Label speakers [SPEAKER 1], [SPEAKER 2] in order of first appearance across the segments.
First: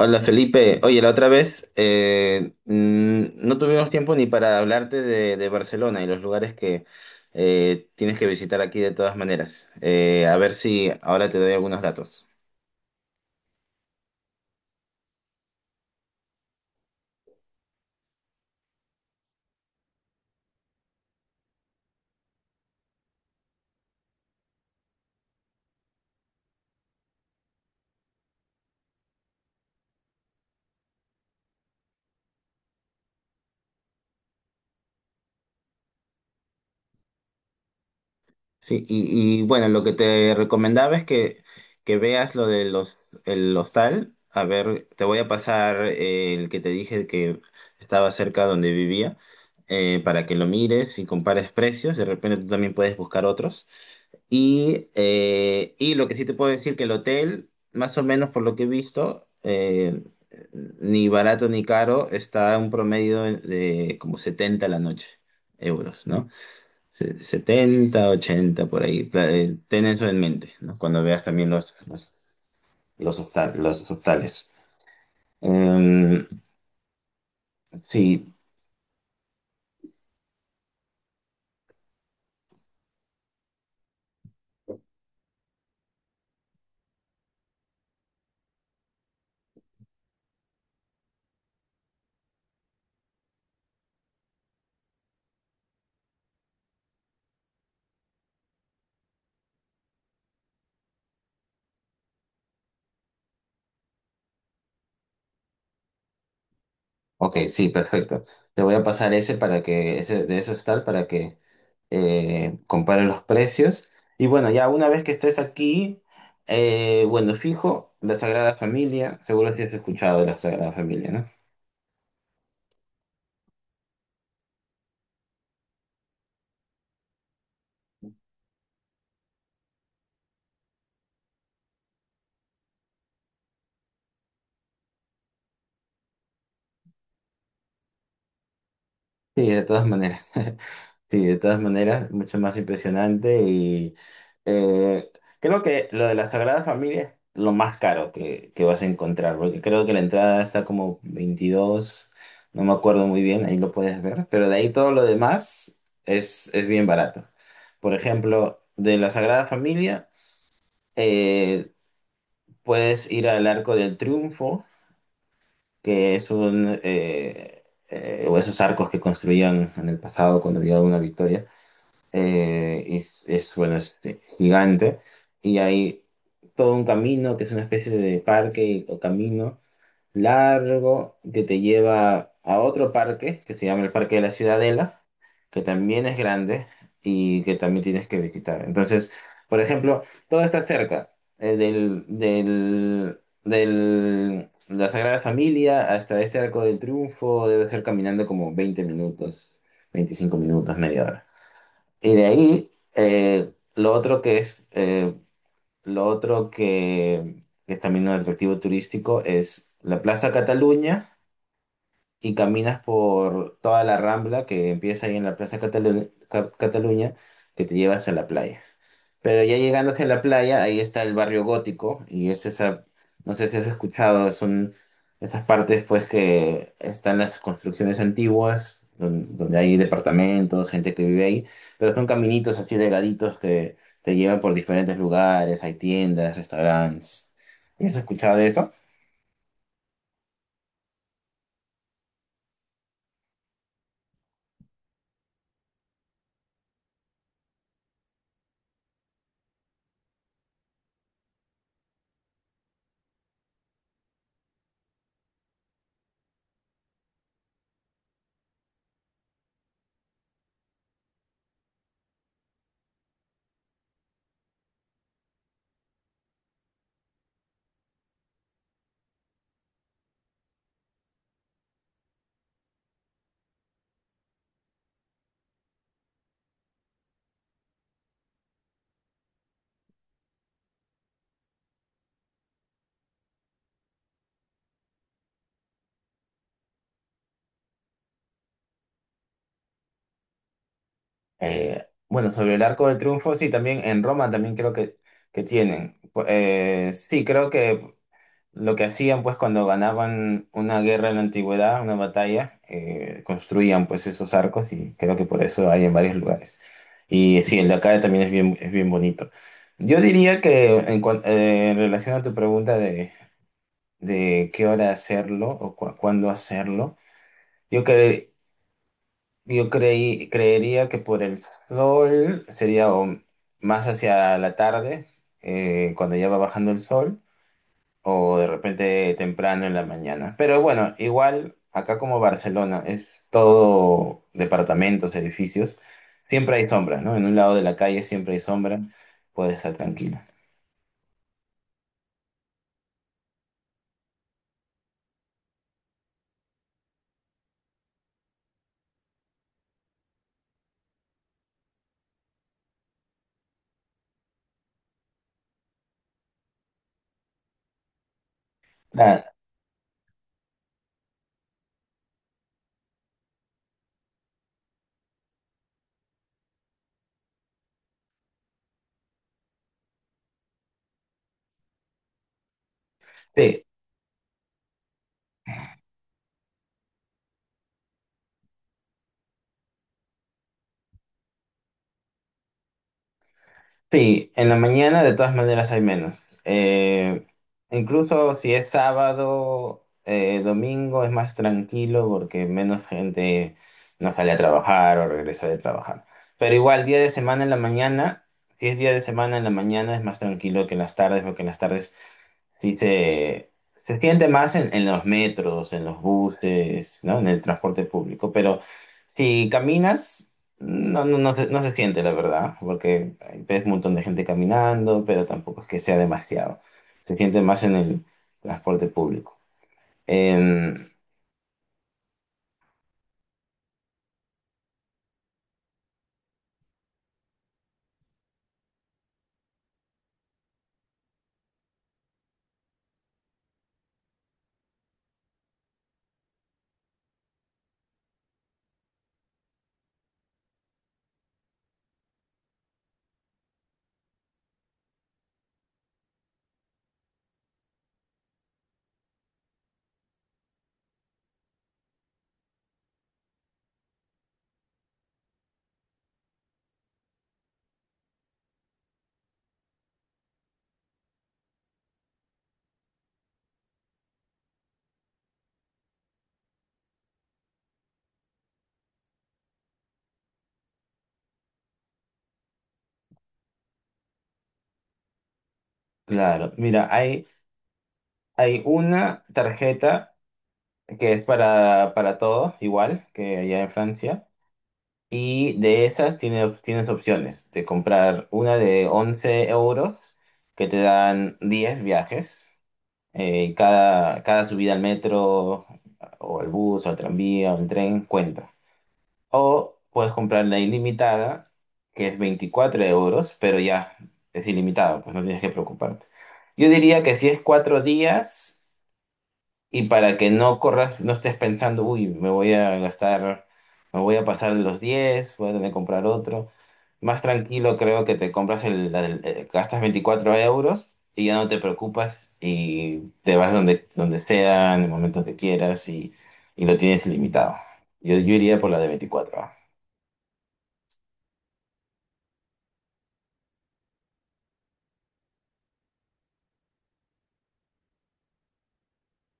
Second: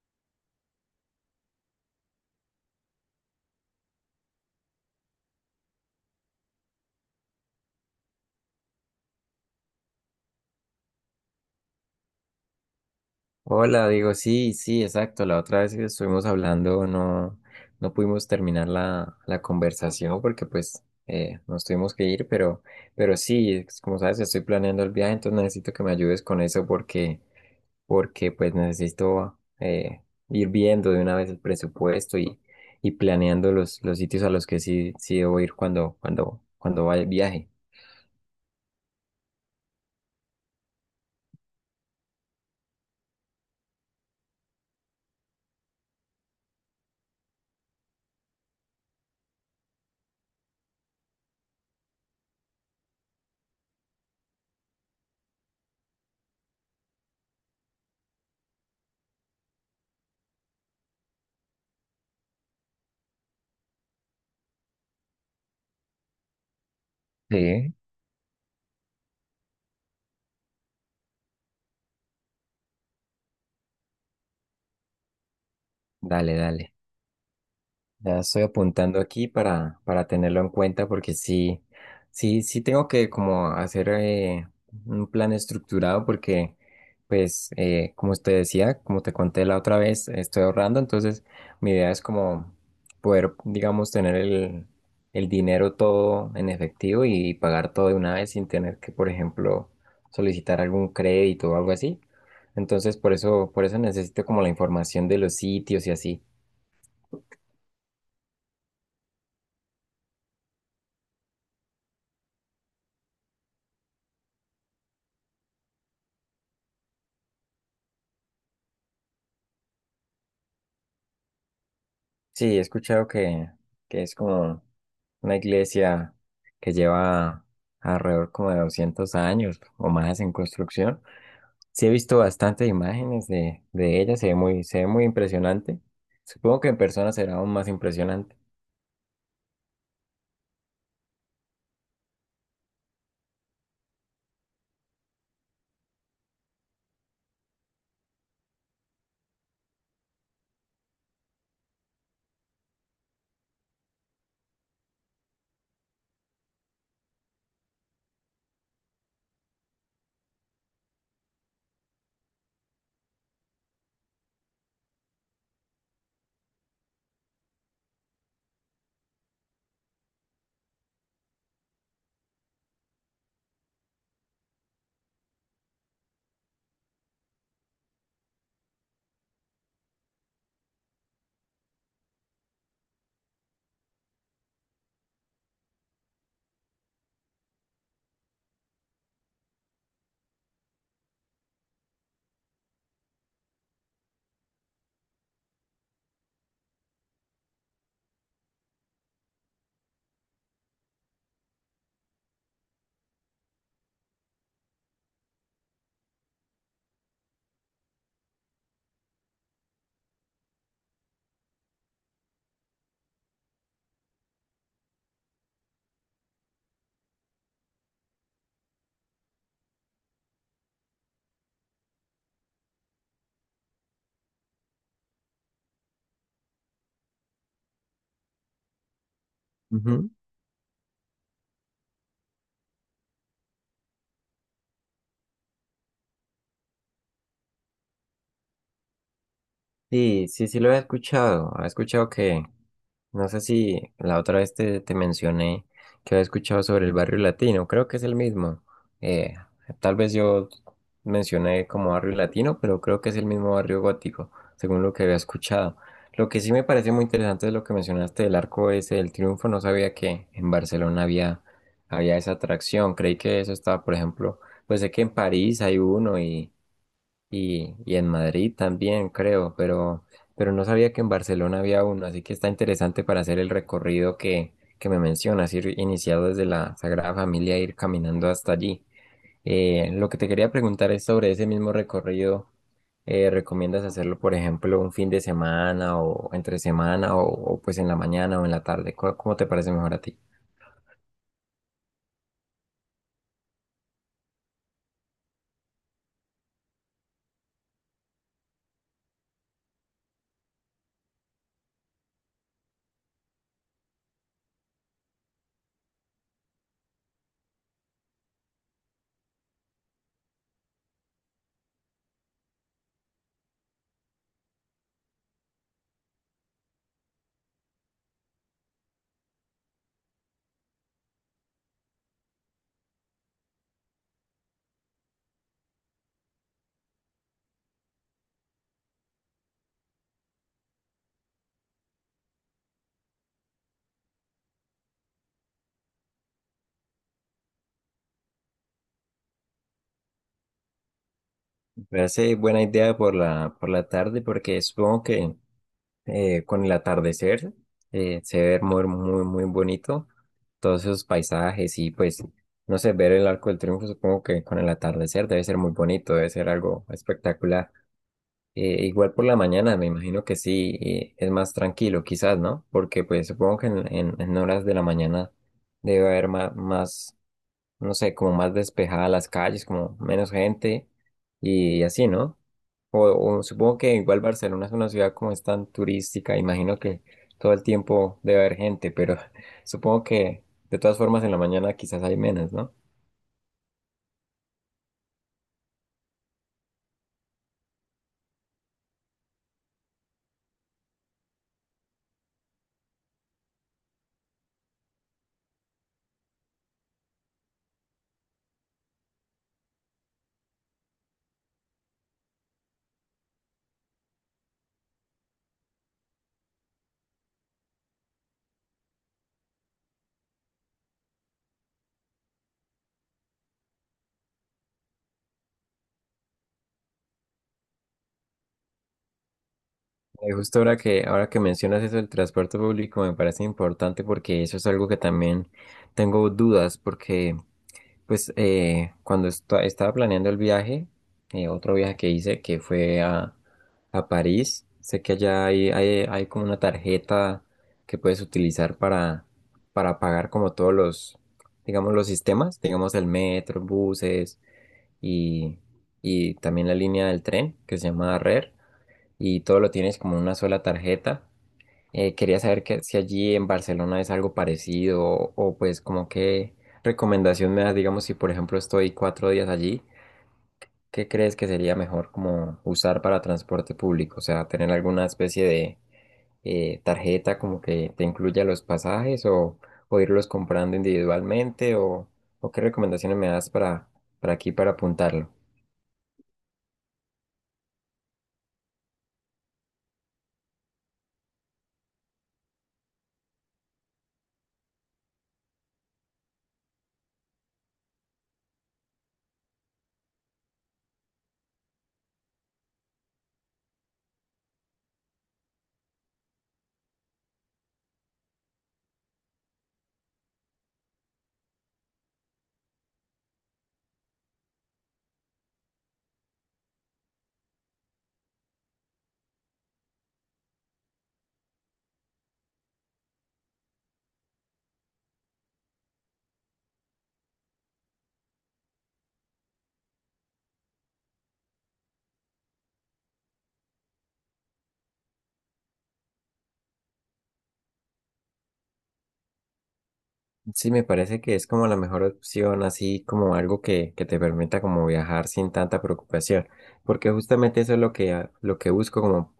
[SPEAKER 1] Hola Felipe, oye, la otra vez no tuvimos tiempo ni para hablarte de Barcelona y los lugares que tienes que visitar aquí de todas maneras. A ver si ahora te doy algunos datos.
[SPEAKER 2] Hola, digo, sí, sí, exacto. La otra vez que estuvimos hablando no pudimos terminar la conversación porque pues nos tuvimos que ir, pero sí, como sabes, estoy planeando el viaje, entonces necesito que me ayudes con eso porque pues necesito ir viendo de una vez el presupuesto y planeando los sitios a los que sí debo ir cuando vaya el viaje.
[SPEAKER 1] Sí, bueno, lo que te recomendaba es que veas lo de el hostal. A ver, te voy a pasar el que te dije que estaba cerca donde vivía, para que lo mires y compares precios. De repente tú también puedes buscar otros. Y lo que sí te puedo decir que el hotel, más o menos por lo que he visto, ni barato ni caro, está a un promedio de como 70 a la noche, euros, ¿no?
[SPEAKER 2] Sí.
[SPEAKER 1] 70, 80 por ahí. Ten eso en mente, ¿no? Cuando veas también los los hostales. Eh,
[SPEAKER 2] Dale, dale. Ya
[SPEAKER 1] sí.
[SPEAKER 2] estoy apuntando aquí para tenerlo en cuenta porque sí, sí tengo que como hacer un plan estructurado porque pues como te decía, como te conté la otra vez, estoy ahorrando, entonces mi idea es como poder, digamos, tener el dinero todo en efectivo y pagar todo de una vez sin tener que, por ejemplo, solicitar algún crédito o algo así. Entonces por eso necesito como la información de los sitios y así.
[SPEAKER 1] Ok, sí, perfecto. Te voy a pasar ese para ese de esos tal, para que compare los precios. Y bueno, ya una vez que estés aquí, bueno, fijo, la Sagrada Familia, seguro que has escuchado de la Sagrada Familia, ¿no?
[SPEAKER 2] Sí, he escuchado que es como una iglesia que lleva alrededor como de 200 años o más en construcción. Sí, he visto bastantes imágenes de ella, se ve muy impresionante. Supongo que en persona será aún más impresionante.
[SPEAKER 1] Sí, de todas maneras. Sí, de todas maneras, mucho más impresionante y eh, creo que lo de la Sagrada Familia es lo más caro que vas a encontrar, porque creo que la entrada está como 22, no me acuerdo muy bien, ahí lo puedes ver, pero de ahí todo lo demás es bien barato. Por ejemplo, de la Sagrada Familia eh, puedes ir al Arco del Triunfo, que es un... o esos arcos que construían en el pasado cuando había una victoria. Bueno, es este, gigante. Y hay todo un camino que es una especie de parque o camino largo que te lleva a otro parque que se llama el Parque de la Ciudadela, que también es grande y que también tienes que visitar. Entonces, por ejemplo, todo está cerca, la Sagrada Familia hasta este Arco del Triunfo, debe ser caminando como 20 minutos, 25 minutos, media hora. Y de ahí, eh, lo otro que es, eh, lo otro que es también un atractivo turístico es la Plaza Cataluña y caminas por toda la Rambla que empieza ahí en la Cataluña que te lleva hasta la playa. Pero ya llegando hacia la playa, ahí está el barrio gótico y es esa, no sé si has escuchado, son esas partes pues que están las construcciones antiguas, donde hay
[SPEAKER 2] Ujú.
[SPEAKER 1] departamentos, gente que vive ahí, pero son caminitos así delgaditos que te llevan por diferentes lugares, hay tiendas, restaurantes. ¿Has escuchado de eso?
[SPEAKER 2] Sí, sí, sí lo he escuchado. He escuchado que, no sé si la otra vez te mencioné que había escuchado sobre el barrio latino, creo que es el mismo. Eh, Tal vez yo mencioné como barrio latino, pero creo que es el mismo barrio gótico, según lo que había escuchado. Lo que sí me parece muy interesante es lo que mencionaste del arco ese del triunfo. No sabía que en Barcelona había esa atracción. Creí que eso estaba, por ejemplo, pues sé que en París hay uno y en Madrid también, creo, pero no sabía que en Barcelona había uno, así que está interesante para hacer el recorrido que me mencionas, ir iniciado desde la Sagrada Familia, e ir caminando hasta allí. Lo que te quería preguntar es sobre ese mismo recorrido. ¿Recomiendas hacerlo, por ejemplo, un fin de semana o entre semana o, pues en la mañana o en la tarde? ¿Cómo te parece mejor a ti?
[SPEAKER 1] Bueno, sobre el Arco del Triunfo, sí, también en Roma también creo que tienen. Sí, creo que lo que hacían, pues, cuando ganaban una guerra en la antigüedad, una batalla, construían, pues, esos arcos y creo que por eso hay en varios lugares. Y sí, el de acá también es bien bonito. Yo diría que en, en relación a tu pregunta de qué hora hacerlo o cuándo hacerlo, yo, cre- yo creería que por el sol sería o más hacia la tarde, cuando ya va bajando el sol o de repente temprano en la mañana. Pero bueno, igual acá como Barcelona es todo departamentos, edificios, siempre hay sombra, ¿no? En un lado de la calle siempre hay sombra, puedes estar tranquilo.
[SPEAKER 2] Me parece buena idea por por la tarde porque supongo que con el atardecer, se ve muy, muy, muy bonito todos esos paisajes y pues, no sé, ver el Arco del Triunfo supongo que con el atardecer debe ser muy bonito, debe ser algo espectacular. Igual por
[SPEAKER 1] Nada,
[SPEAKER 2] la mañana, me imagino que sí, es más tranquilo quizás, ¿no? Porque pues supongo que en horas de la mañana debe haber más, no sé, como más despejadas las calles, como menos gente y así, ¿no? O
[SPEAKER 1] sí.
[SPEAKER 2] supongo que igual Barcelona es una ciudad como es tan turística, imagino que todo el tiempo debe haber gente, pero supongo que de todas formas en la mañana quizás hay menos, ¿no?
[SPEAKER 1] Sí, en la mañana de todas maneras hay menos. Incluso si es sábado, domingo es más tranquilo porque menos gente no sale a trabajar o regresa de trabajar. Pero igual, día de semana en la mañana, si es día de semana en la mañana es más tranquilo que en las tardes, porque en las tardes sí, se siente más en los metros, en los buses, ¿no? En el transporte público, pero si caminas, no no se siente, la verdad, porque hay- ves un montón de gente caminando, pero tampoco es que sea demasiado. Se siente más en el transporte público.
[SPEAKER 2] Y justo
[SPEAKER 1] Em,
[SPEAKER 2] ahora ahora que mencionas eso del transporte público me parece importante porque eso es algo que también tengo dudas porque pues cuando estaba planeando el viaje, otro viaje que hice que fue a París, sé que allá hay como una tarjeta que puedes utilizar para pagar como todos los, digamos, los sistemas, digamos el metro, buses y, y también la línea del tren que se llama RER y todo lo tienes como en una sola tarjeta. Quería saber que, si allí en Barcelona es algo parecido o, pues como qué recomendación me das, digamos, si por ejemplo estoy 4 días allí, ¿qué crees que sería mejor como usar para transporte público? O sea, tener alguna especie de tarjeta como que te incluya los pasajes o irlos comprando individualmente o qué recomendaciones me das para aquí para apuntarlo.
[SPEAKER 1] claro, mira, hay una tarjeta que es para todo, igual que allá en Francia. Y de esas tienes opciones de comprar una de 11 euros que te dan 10 viajes. Cada subida al metro o al bus o al tranvía o al tren cuenta. O puedes comprar la ilimitada que es 24 euros, pero ya es ilimitado, pues no tienes que preocuparte. Yo diría que si es cuatro días y para que no corras, no estés pensando, uy, me voy a gastar, me voy a pasar de los 10, voy a tener que comprar otro. Más tranquilo creo que te compras gastas 24 euros y ya no te preocupas y te vas donde, donde sea, en el momento que quieras, y lo tienes ilimitado. Yo iría por la de 24, ah.
[SPEAKER 2] Sí, me parece que es como la mejor opción, así como algo que te permita como viajar sin tanta preocupación, porque justamente eso es lo que, ah, lo que busco como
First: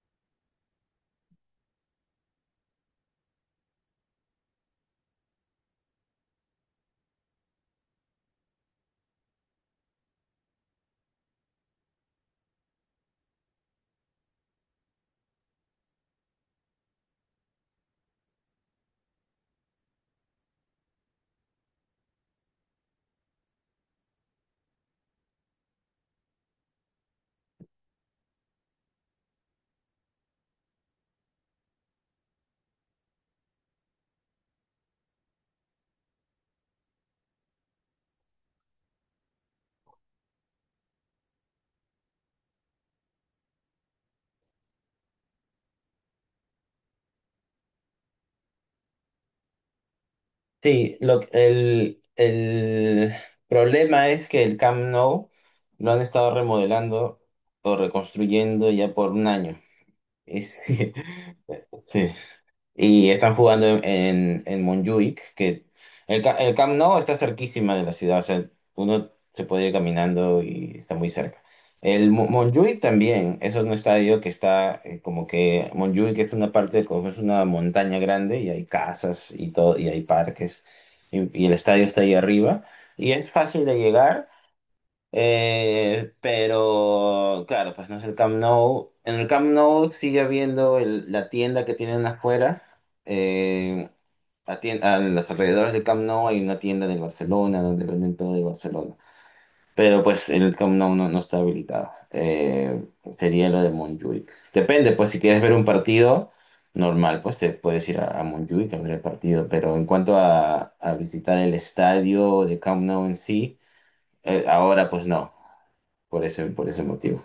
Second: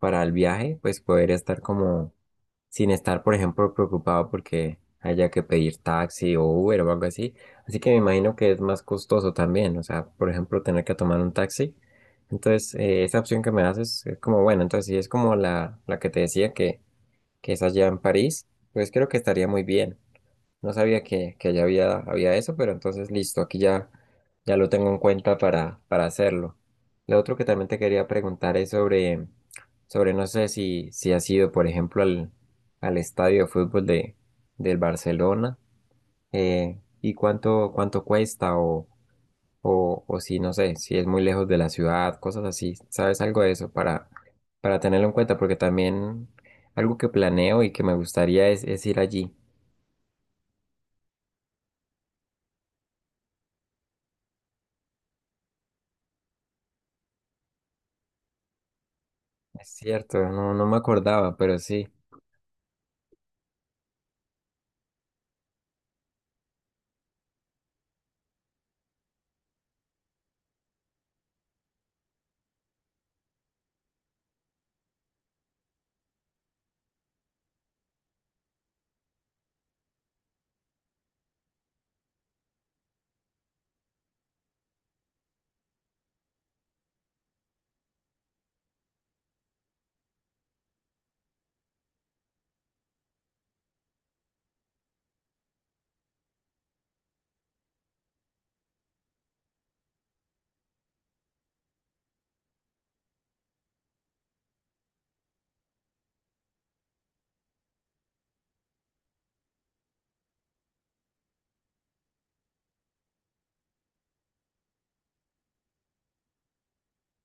[SPEAKER 2] para el viaje, pues poder estar como sin estar, por ejemplo, preocupado porque haya que pedir taxi o Uber o algo así. Así que me imagino que es más costoso también, o sea, por ejemplo, tener que tomar un taxi. Entonces, esa opción que me haces es como, bueno, entonces si es como la que te decía que es allá en París, pues creo que estaría muy bien. No sabía que ya había eso, pero entonces listo, aquí ya, ya lo tengo en cuenta para hacerlo. Lo otro que también te quería preguntar es sobre, sobre no sé si has ido, por ejemplo, al estadio de fútbol del Barcelona, y cuánto, cuánto cuesta o si, no sé, si es muy lejos de la ciudad, cosas así. ¿Sabes algo de eso para tenerlo en cuenta? Porque también algo que planeo y que me gustaría es ir allí.
[SPEAKER 1] Sí, el problema es que el Camp Nou lo han estado remodelando o reconstruyendo ya por un año.
[SPEAKER 2] Es cierto,
[SPEAKER 1] Y
[SPEAKER 2] no, no me
[SPEAKER 1] sí,
[SPEAKER 2] acordaba, pero sí.
[SPEAKER 1] sí. Y están jugando en Montjuic, que el Camp Nou está cerquísima de la ciudad, o sea, uno se puede ir caminando y está muy cerca. El Montjuic también, eso es un estadio que está, como que Montjuic es una parte, como es una montaña grande y hay casas y todo, y hay parques, y el estadio está ahí arriba, y es fácil de llegar. Pero claro, pues no es el Camp Nou. En el Camp Nou sigue habiendo el- la tienda que tienen afuera. Eh, a los alrededores del Camp Nou hay una tienda de Barcelona donde venden todo de Barcelona. Pero pues el Camp Nou no está habilitado. Sería lo de Montjuic. Depende, pues si quieres ver un partido normal, pues te puedes ir a Montjuic a ver el partido. Pero en cuanto a visitar el estadio de Camp Nou en sí, ahora pues no, por por ese motivo.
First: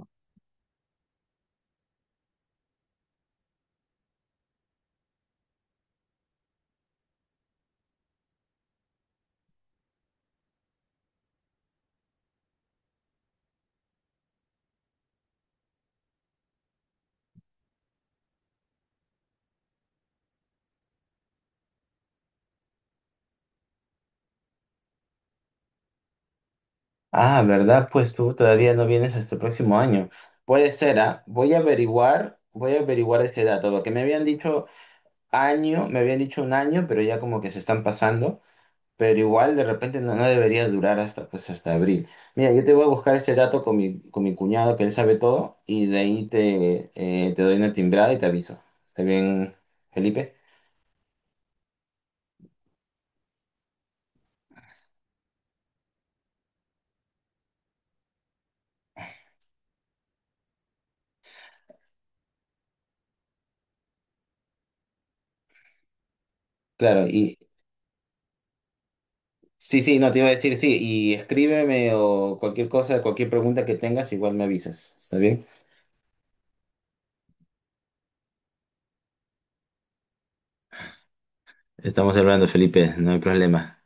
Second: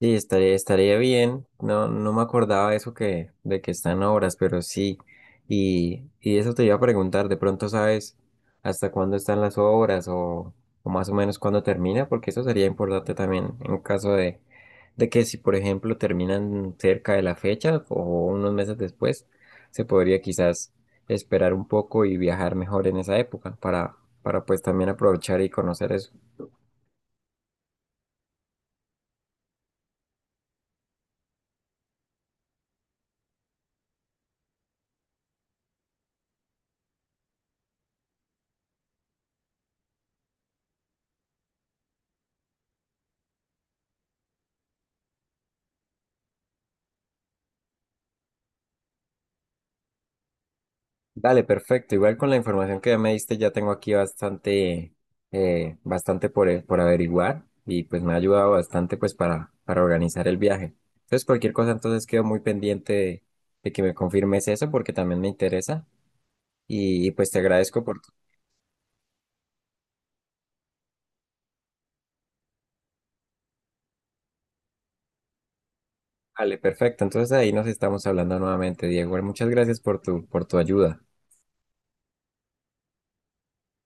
[SPEAKER 2] Sí, estaría, estaría bien. No, no me acordaba eso que, de que están obras, pero sí. Y eso te iba a preguntar, de pronto sabes hasta cuándo están las obras o más o menos cuándo termina, porque eso sería importante también en caso de que si, por ejemplo, terminan cerca de la fecha o unos meses después, se podría quizás esperar un poco y viajar mejor en esa época para pues también aprovechar y conocer eso.
[SPEAKER 1] Ah, ¿verdad? Pues tú todavía no vienes hasta el próximo año. Puede ser, ¿ah? Voy a averiguar ese dato, porque me habían dicho año, me habían dicho un año, pero ya como que se están pasando, pero igual de repente no, no debería durar hasta, pues, hasta abril. Mira, yo te voy a buscar ese dato con con mi cuñado, que él sabe todo, y de ahí te, te doy una timbrada y te aviso. ¿Está bien, Felipe?
[SPEAKER 2] Dale, perfecto. Igual con la información que ya me diste, ya tengo aquí bastante, bastante por averiguar y pues me ha ayudado bastante pues para organizar el viaje. Entonces, cualquier cosa, entonces quedo muy pendiente de que me confirmes eso porque también me interesa
[SPEAKER 1] Claro,
[SPEAKER 2] pues
[SPEAKER 1] y
[SPEAKER 2] te agradezco por tu...
[SPEAKER 1] sí, sí, no te iba a decir, sí, y escríbeme o cualquier cosa, cualquier pregunta que tengas, igual me avisas. ¿Está bien?
[SPEAKER 2] Dale, perfecto. Entonces ahí nos estamos hablando nuevamente, Diego. Muchas gracias por tu ayuda.
[SPEAKER 1] Estamos hablando, Felipe, no hay problema.